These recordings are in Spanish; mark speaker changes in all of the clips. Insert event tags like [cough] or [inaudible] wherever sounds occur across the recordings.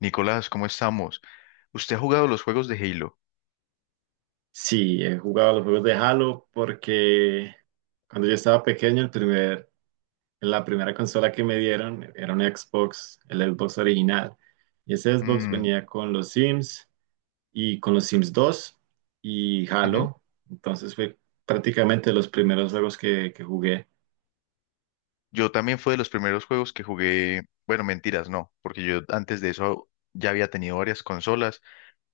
Speaker 1: Nicolás, ¿cómo estamos? ¿Usted ha jugado los juegos de Halo?
Speaker 2: Sí, he jugado los juegos de Halo porque cuando yo estaba pequeño, la primera consola que me dieron era un Xbox, el Xbox original. Y ese Xbox
Speaker 1: Mm,
Speaker 2: venía con los Sims y con los Sims dos y
Speaker 1: ujú.
Speaker 2: Halo. Entonces fue prácticamente los primeros juegos que jugué.
Speaker 1: Yo también fue de los primeros juegos que jugué, bueno, mentiras, no, porque yo antes de eso ya había tenido varias consolas,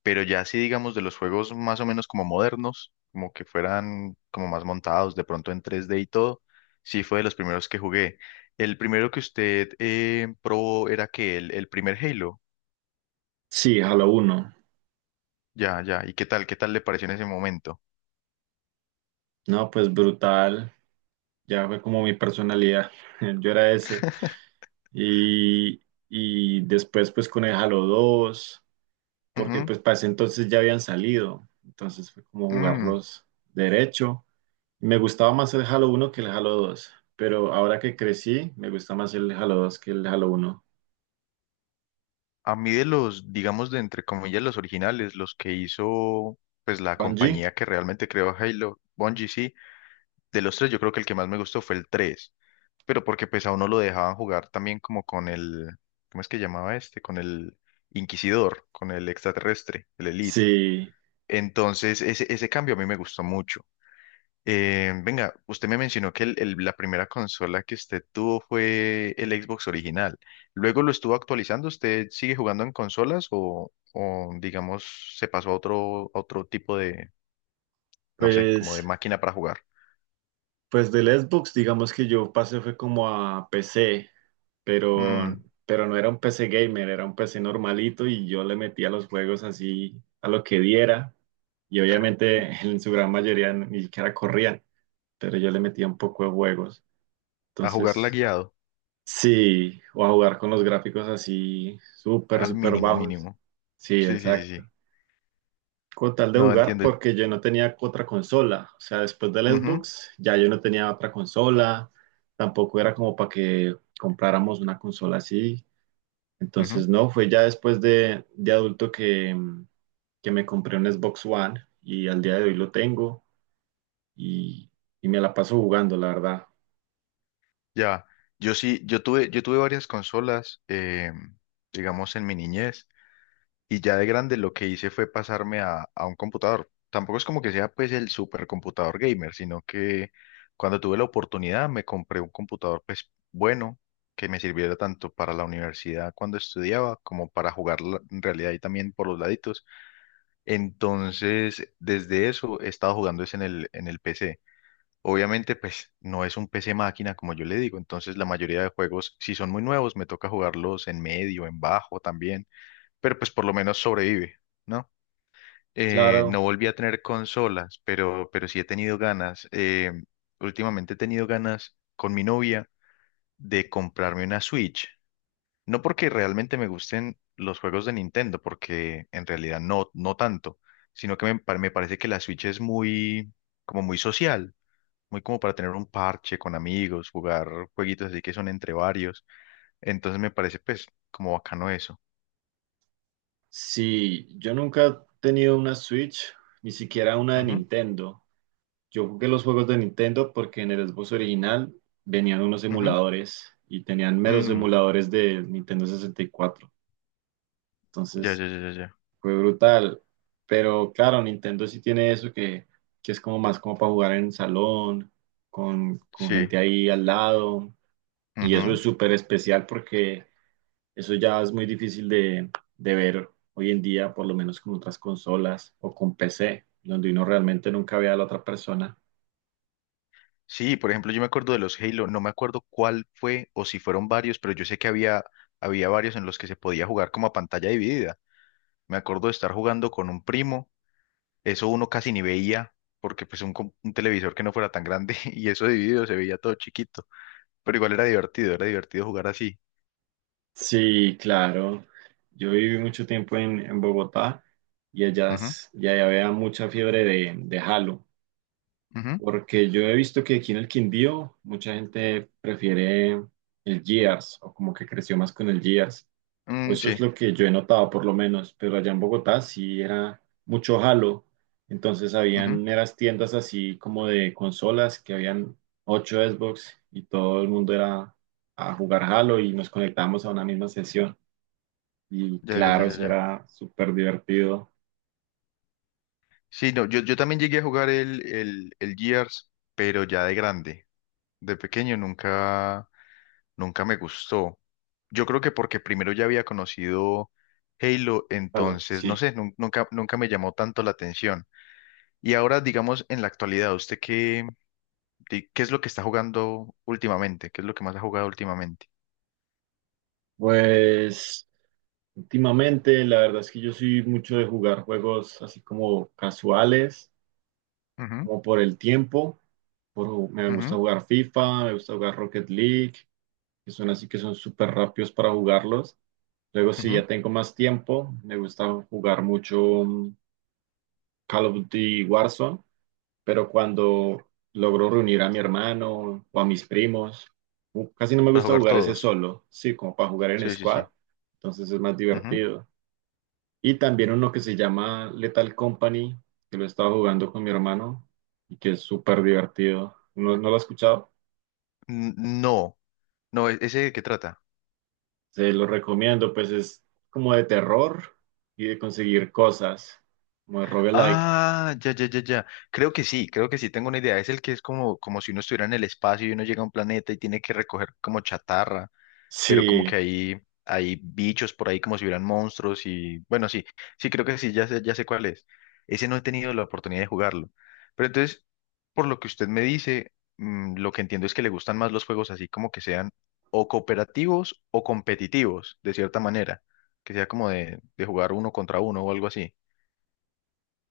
Speaker 1: pero ya sí, digamos, de los juegos más o menos como modernos, como que fueran como más montados, de pronto en tres d y todo, sí fue de los primeros que jugué. El primero que usted probó era que el primer Halo.
Speaker 2: Sí, Halo uno.
Speaker 1: Ya, ya, ¿y qué tal? ¿Qué tal le pareció en ese momento?
Speaker 2: No, pues brutal. Ya fue como mi personalidad. [laughs] Yo era ese. Y, y después pues con el Halo dos, porque
Speaker 1: Ujú,
Speaker 2: pues para ese entonces ya habían salido, entonces fue como
Speaker 1: mm.
Speaker 2: jugarlos derecho. Me gustaba más el Halo uno que el Halo dos, pero ahora que crecí, me gusta más el Halo dos que el Halo uno.
Speaker 1: A mí de los, digamos, de entre comillas, los originales, los que hizo, pues la
Speaker 2: Bungie,
Speaker 1: compañía que realmente creó Halo, Bungie, sí, de los tres yo creo que el que más me gustó fue el 3, pero porque pues a uno lo dejaban jugar también como con el, ¿cómo es que llamaba este? Con el Inquisidor, con el extraterrestre, el Elite.
Speaker 2: sí,
Speaker 1: Entonces ese cambio a mí me gustó mucho. Venga, usted me mencionó que la primera consola que usted tuvo fue el Xbox original. Luego lo estuvo actualizando. ¿Usted sigue jugando en consolas o, digamos, se pasó a otro tipo de, no sé, como de
Speaker 2: pues,
Speaker 1: máquina para jugar?
Speaker 2: pues del Xbox, digamos que yo pasé fue como a PC, pero,
Speaker 1: Mm,
Speaker 2: pero no era un PC gamer, era un PC normalito y yo le metía los juegos así a lo que diera. Y obviamente [laughs] en su gran mayoría ni siquiera corrían, pero yo le metía un poco de juegos.
Speaker 1: a jugarla
Speaker 2: Entonces,
Speaker 1: guiado,
Speaker 2: sí, o a jugar con los gráficos así súper,
Speaker 1: al
Speaker 2: súper
Speaker 1: mínimo,
Speaker 2: bajos.
Speaker 1: mínimo.
Speaker 2: Sí,
Speaker 1: Sí, sí, sí,
Speaker 2: exacto.
Speaker 1: sí.
Speaker 2: Con tal de
Speaker 1: No
Speaker 2: jugar,
Speaker 1: entiendo.
Speaker 2: porque yo no tenía otra consola. O sea, después del
Speaker 1: Ujú,
Speaker 2: Xbox, ya yo no tenía otra consola. Tampoco era como para que compráramos una consola así.
Speaker 1: ujú.
Speaker 2: Entonces, no, fue ya después de adulto que, que me compré un Xbox One y al día de hoy lo tengo y, y me la paso jugando, la verdad.
Speaker 1: Ya, yo sí, yo tuve varias consolas, digamos, en mi niñez. Y ya de grande lo que hice fue pasarme a un computador. Tampoco es como que sea pues el supercomputador gamer, sino que cuando tuve la oportunidad me compré un computador pues bueno que me sirviera tanto para la universidad cuando estudiaba como para jugar en realidad y también por los laditos. Entonces, desde eso he estado jugando es en en el PC. Obviamente pues no es un PC máquina como yo le digo, entonces la mayoría de juegos si son muy nuevos me toca jugarlos en medio, en bajo también, pero pues por lo menos sobrevive, ¿no? No
Speaker 2: Claro.
Speaker 1: volví a tener consolas, pero sí he tenido ganas. Últimamente he tenido ganas con mi novia de comprarme una Switch. No porque realmente me gusten los juegos de Nintendo, porque en realidad no, no tanto, sino que me parece que la Switch es muy, como muy social, muy como para tener un parche con amigos, jugar jueguitos así que son entre varios. Entonces me parece pues como bacano eso.
Speaker 2: Sí, yo nunca he tenido una Switch, ni siquiera una de
Speaker 1: Ujú,
Speaker 2: Nintendo. Yo jugué los juegos de Nintendo porque en el Xbox original venían unos
Speaker 1: ujú,
Speaker 2: emuladores y tenían meros
Speaker 1: mm,
Speaker 2: emuladores de Nintendo 64.
Speaker 1: ya,
Speaker 2: Entonces
Speaker 1: ya, ya, ya, ya.
Speaker 2: fue brutal. Pero claro, Nintendo sí tiene eso que es como más como para jugar en salón, con
Speaker 1: Sí.
Speaker 2: gente ahí al lado. Y
Speaker 1: Ujú.
Speaker 2: eso es súper especial porque eso ya es muy difícil de ver hoy en día, por lo menos con otras consolas o con PC, donde uno realmente nunca ve a la otra persona.
Speaker 1: Sí, por ejemplo, yo me acuerdo de los Halo, no me acuerdo cuál fue o si fueron varios, pero yo sé que había varios en los que se podía jugar como a pantalla dividida. Me acuerdo de estar jugando con un primo, eso uno casi ni veía, porque pues un televisor que no fuera tan grande [laughs] y eso dividido se veía todo chiquito, pero igual era divertido jugar así.
Speaker 2: Sí, claro. Yo viví mucho tiempo en Bogotá y
Speaker 1: Ujú,
Speaker 2: y allá había mucha fiebre de Halo,
Speaker 1: ujú.
Speaker 2: porque yo he visto que aquí en el Quindío mucha gente prefiere el Gears o como que creció más con el Gears.
Speaker 1: Mm,
Speaker 2: Pues eso
Speaker 1: sí,
Speaker 2: es lo que yo he notado, por lo menos, pero allá en Bogotá sí era mucho jalo. Entonces
Speaker 1: ujú.
Speaker 2: habían eras tiendas así como de consolas que habían ocho Xbox y todo el mundo era a jugar jalo y nos conectábamos a una misma sesión. Y
Speaker 1: Ya, ya, ya,
Speaker 2: claro,
Speaker 1: ya,
Speaker 2: eso
Speaker 1: ya.
Speaker 2: era súper divertido.
Speaker 1: Sí, no, yo también llegué a jugar el Gears, pero ya de grande. De pequeño nunca. Nunca me gustó. Yo creo que porque primero ya había conocido Halo,
Speaker 2: Jalo,
Speaker 1: entonces, no
Speaker 2: sí.
Speaker 1: sé, nunca, nunca me llamó tanto la atención. Y ahora, digamos, en la actualidad, ¿usted qué, qué es lo que está jugando últimamente? ¿Qué es lo que más ha jugado últimamente?
Speaker 2: Pues últimamente la verdad es que yo soy mucho de jugar juegos así como casuales,
Speaker 1: Ujú,
Speaker 2: como por el tiempo. Me gusta
Speaker 1: ujú,
Speaker 2: jugar FIFA, me gusta jugar Rocket League, que son así que son súper rápidos para jugarlos. Luego, si
Speaker 1: ujú.
Speaker 2: ya tengo más tiempo, me gusta jugar mucho mm, Call of Duty Warzone, pero cuando logro reunir a mi hermano o a mis primos, casi no me
Speaker 1: Para
Speaker 2: gusta
Speaker 1: jugar
Speaker 2: jugar ese
Speaker 1: todos.
Speaker 2: solo, sí, como para jugar en
Speaker 1: Sí, sí,
Speaker 2: squad,
Speaker 1: sí.
Speaker 2: entonces es más
Speaker 1: Ujú.
Speaker 2: divertido. Y también uno que se llama Lethal Company, que lo he estado jugando con mi hermano y que es súper divertido. ¿No lo has escuchado?
Speaker 1: N- No, no, ¿ese de qué trata?
Speaker 2: Se lo recomiendo, pues es como de terror y de conseguir cosas, como de roguelike.
Speaker 1: Ah, ya, ya, ya, ya. Creo que sí, tengo una idea. Es el que es como, como si uno estuviera en el espacio y uno llega a un planeta y tiene que recoger como chatarra. Pero como
Speaker 2: Sí,
Speaker 1: que hay bichos por ahí como si hubieran monstruos y bueno, sí, sí creo que sí, ya sé cuál es. Ese no he tenido la oportunidad de jugarlo. Pero entonces, por lo que usted me dice, mm, lo que entiendo es que le gustan más los juegos así como que sean o cooperativos o competitivos, de cierta manera, que sea como de jugar uno contra uno o algo así.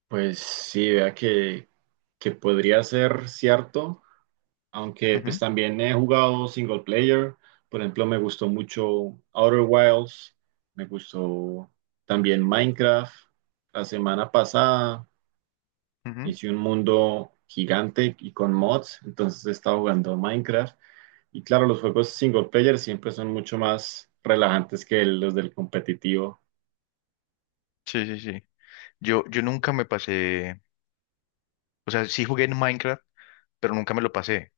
Speaker 2: pues sí, vea que podría ser cierto, aunque pues
Speaker 1: Ujú,
Speaker 2: también he jugado single player. Por ejemplo, me gustó mucho Outer Wilds, me gustó también Minecraft. La semana pasada
Speaker 1: ujú.
Speaker 2: hice un mundo gigante y con mods, entonces estaba jugando Minecraft. Y claro, los juegos single player siempre son mucho más relajantes que los del competitivo.
Speaker 1: Sí, sí, sí. Yo nunca me pasé, o sea, sí jugué en Minecraft, pero nunca me lo pasé.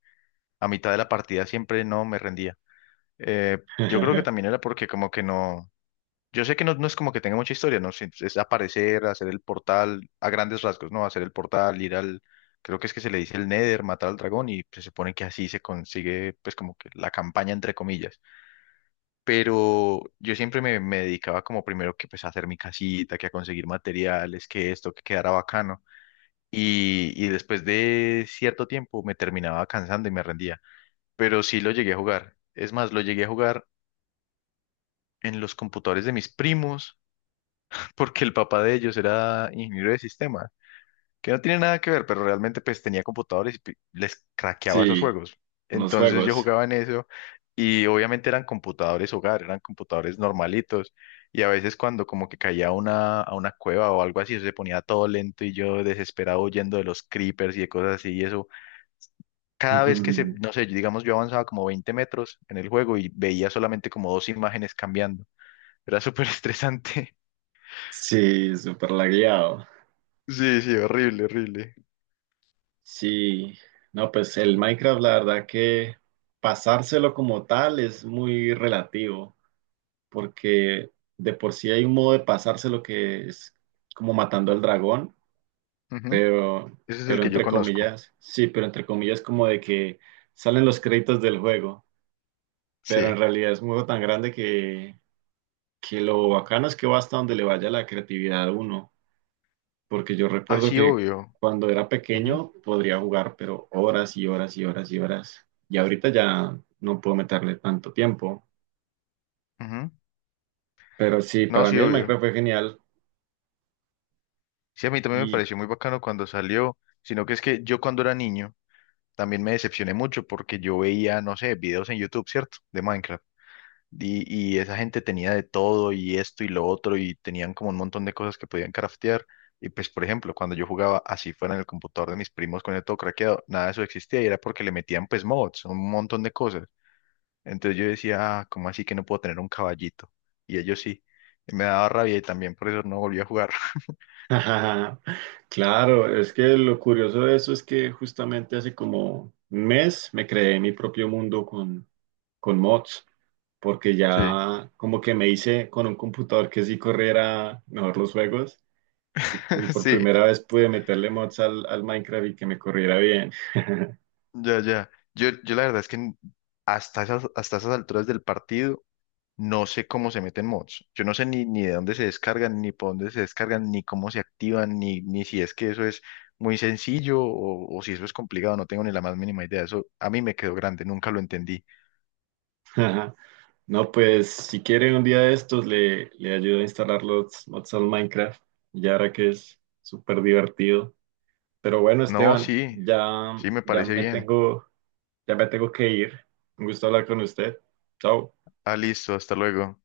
Speaker 1: A mitad de la partida siempre no me rendía. Yo creo que también
Speaker 2: [laughs]
Speaker 1: era porque como que no, yo sé que no, no es como que tenga mucha historia, ¿no? Es aparecer, hacer el portal, a grandes rasgos, ¿no? Hacer el portal, ir creo que es que se le dice el Nether, matar al dragón y se supone que así se consigue pues como que la campaña entre comillas. Pero yo siempre me dedicaba como primero que pues a hacer mi casita, que a conseguir materiales, que esto, que quedara bacano. Y después de cierto tiempo me terminaba cansando y me rendía. Pero sí lo llegué a jugar. Es más, lo llegué a jugar en los computadores de mis primos, [laughs] porque el papá de ellos era ingeniero de sistemas, que no tiene nada que ver, pero realmente pues tenía computadores y les craqueaba esos
Speaker 2: Sí,
Speaker 1: juegos.
Speaker 2: los
Speaker 1: Entonces yo
Speaker 2: juegos.
Speaker 1: jugaba en eso y obviamente eran computadores hogar, eran computadores normalitos y a veces cuando como que caía a a una cueva o algo así, eso se ponía todo lento y yo desesperado huyendo de los creepers y de cosas así y eso cada vez que se,
Speaker 2: [laughs]
Speaker 1: no sé, digamos yo avanzaba como 20 metros en el juego y veía solamente como dos imágenes cambiando. Era [laughs] súper estresante.
Speaker 2: Sí, súper lagueado.
Speaker 1: Sí, sí, horrible, horrible.
Speaker 2: Sí, no, pues el Minecraft, la verdad que pasárselo como tal es muy relativo, porque de por sí hay un modo de pasárselo que es como matando al dragón.
Speaker 1: Ujú.
Speaker 2: pero,
Speaker 1: Ese es el
Speaker 2: pero
Speaker 1: que yo
Speaker 2: entre
Speaker 1: conozco.
Speaker 2: comillas, sí, pero entre comillas como de que salen los créditos del juego, pero en
Speaker 1: Sí.
Speaker 2: realidad es un juego tan grande que lo bacano es que va hasta donde le vaya la creatividad a uno, porque yo
Speaker 1: Ah,
Speaker 2: recuerdo
Speaker 1: sí,
Speaker 2: que
Speaker 1: obvio.
Speaker 2: cuando era
Speaker 1: Ujú,
Speaker 2: pequeño podría jugar, pero horas y horas y horas y horas, y ahorita ya no puedo meterle tanto tiempo,
Speaker 1: ujú.
Speaker 2: pero sí,
Speaker 1: No,
Speaker 2: para
Speaker 1: sí,
Speaker 2: mí el
Speaker 1: obvio.
Speaker 2: Minecraft fue genial.
Speaker 1: Sí, a mí también me
Speaker 2: Y
Speaker 1: pareció muy bacano cuando salió, sino que es que yo cuando era niño también me decepcioné mucho porque yo veía, no sé, videos en YouTube, ¿cierto? De Minecraft. Y, y esa gente tenía de todo y esto y lo otro y tenían como un montón de cosas que podían craftear. Y pues, por ejemplo, cuando yo jugaba así fuera en el computador de mis primos con el todo craqueado, nada de eso existía y era porque le metían pues mods, un montón de cosas. Entonces yo decía, ah, ¿cómo así que no puedo tener un caballito? Y ellos sí. Y me daba rabia y también por eso no volví a jugar. [laughs]
Speaker 2: ajá, claro, es que lo curioso de eso es que justamente hace como un mes me creé mi propio mundo con mods, porque
Speaker 1: Sí,
Speaker 2: ya como que me hice con un computador que sí corriera mejor los juegos y
Speaker 1: [laughs]
Speaker 2: por
Speaker 1: sí,
Speaker 2: primera vez pude meterle mods al Minecraft y que me corriera bien. [laughs]
Speaker 1: ya, ya. Yo la verdad es que hasta esas alturas del partido no sé cómo se meten mods. Yo no sé ni de dónde se descargan, ni por dónde se descargan, ni cómo se activan, ni si es que eso es muy sencillo o si eso es complicado. No tengo ni la más mínima idea. Eso a mí me quedó grande, nunca lo entendí.
Speaker 2: Ajá. No, pues si quieren un día de estos le ayudo a instalar los mods al Minecraft, y ahora que es súper divertido. Pero bueno,
Speaker 1: No,
Speaker 2: Esteban,
Speaker 1: sí, sí, me parece bien.
Speaker 2: ya me tengo que ir. Un gusto hablar con usted. Chao.
Speaker 1: Ah, listo, hasta luego.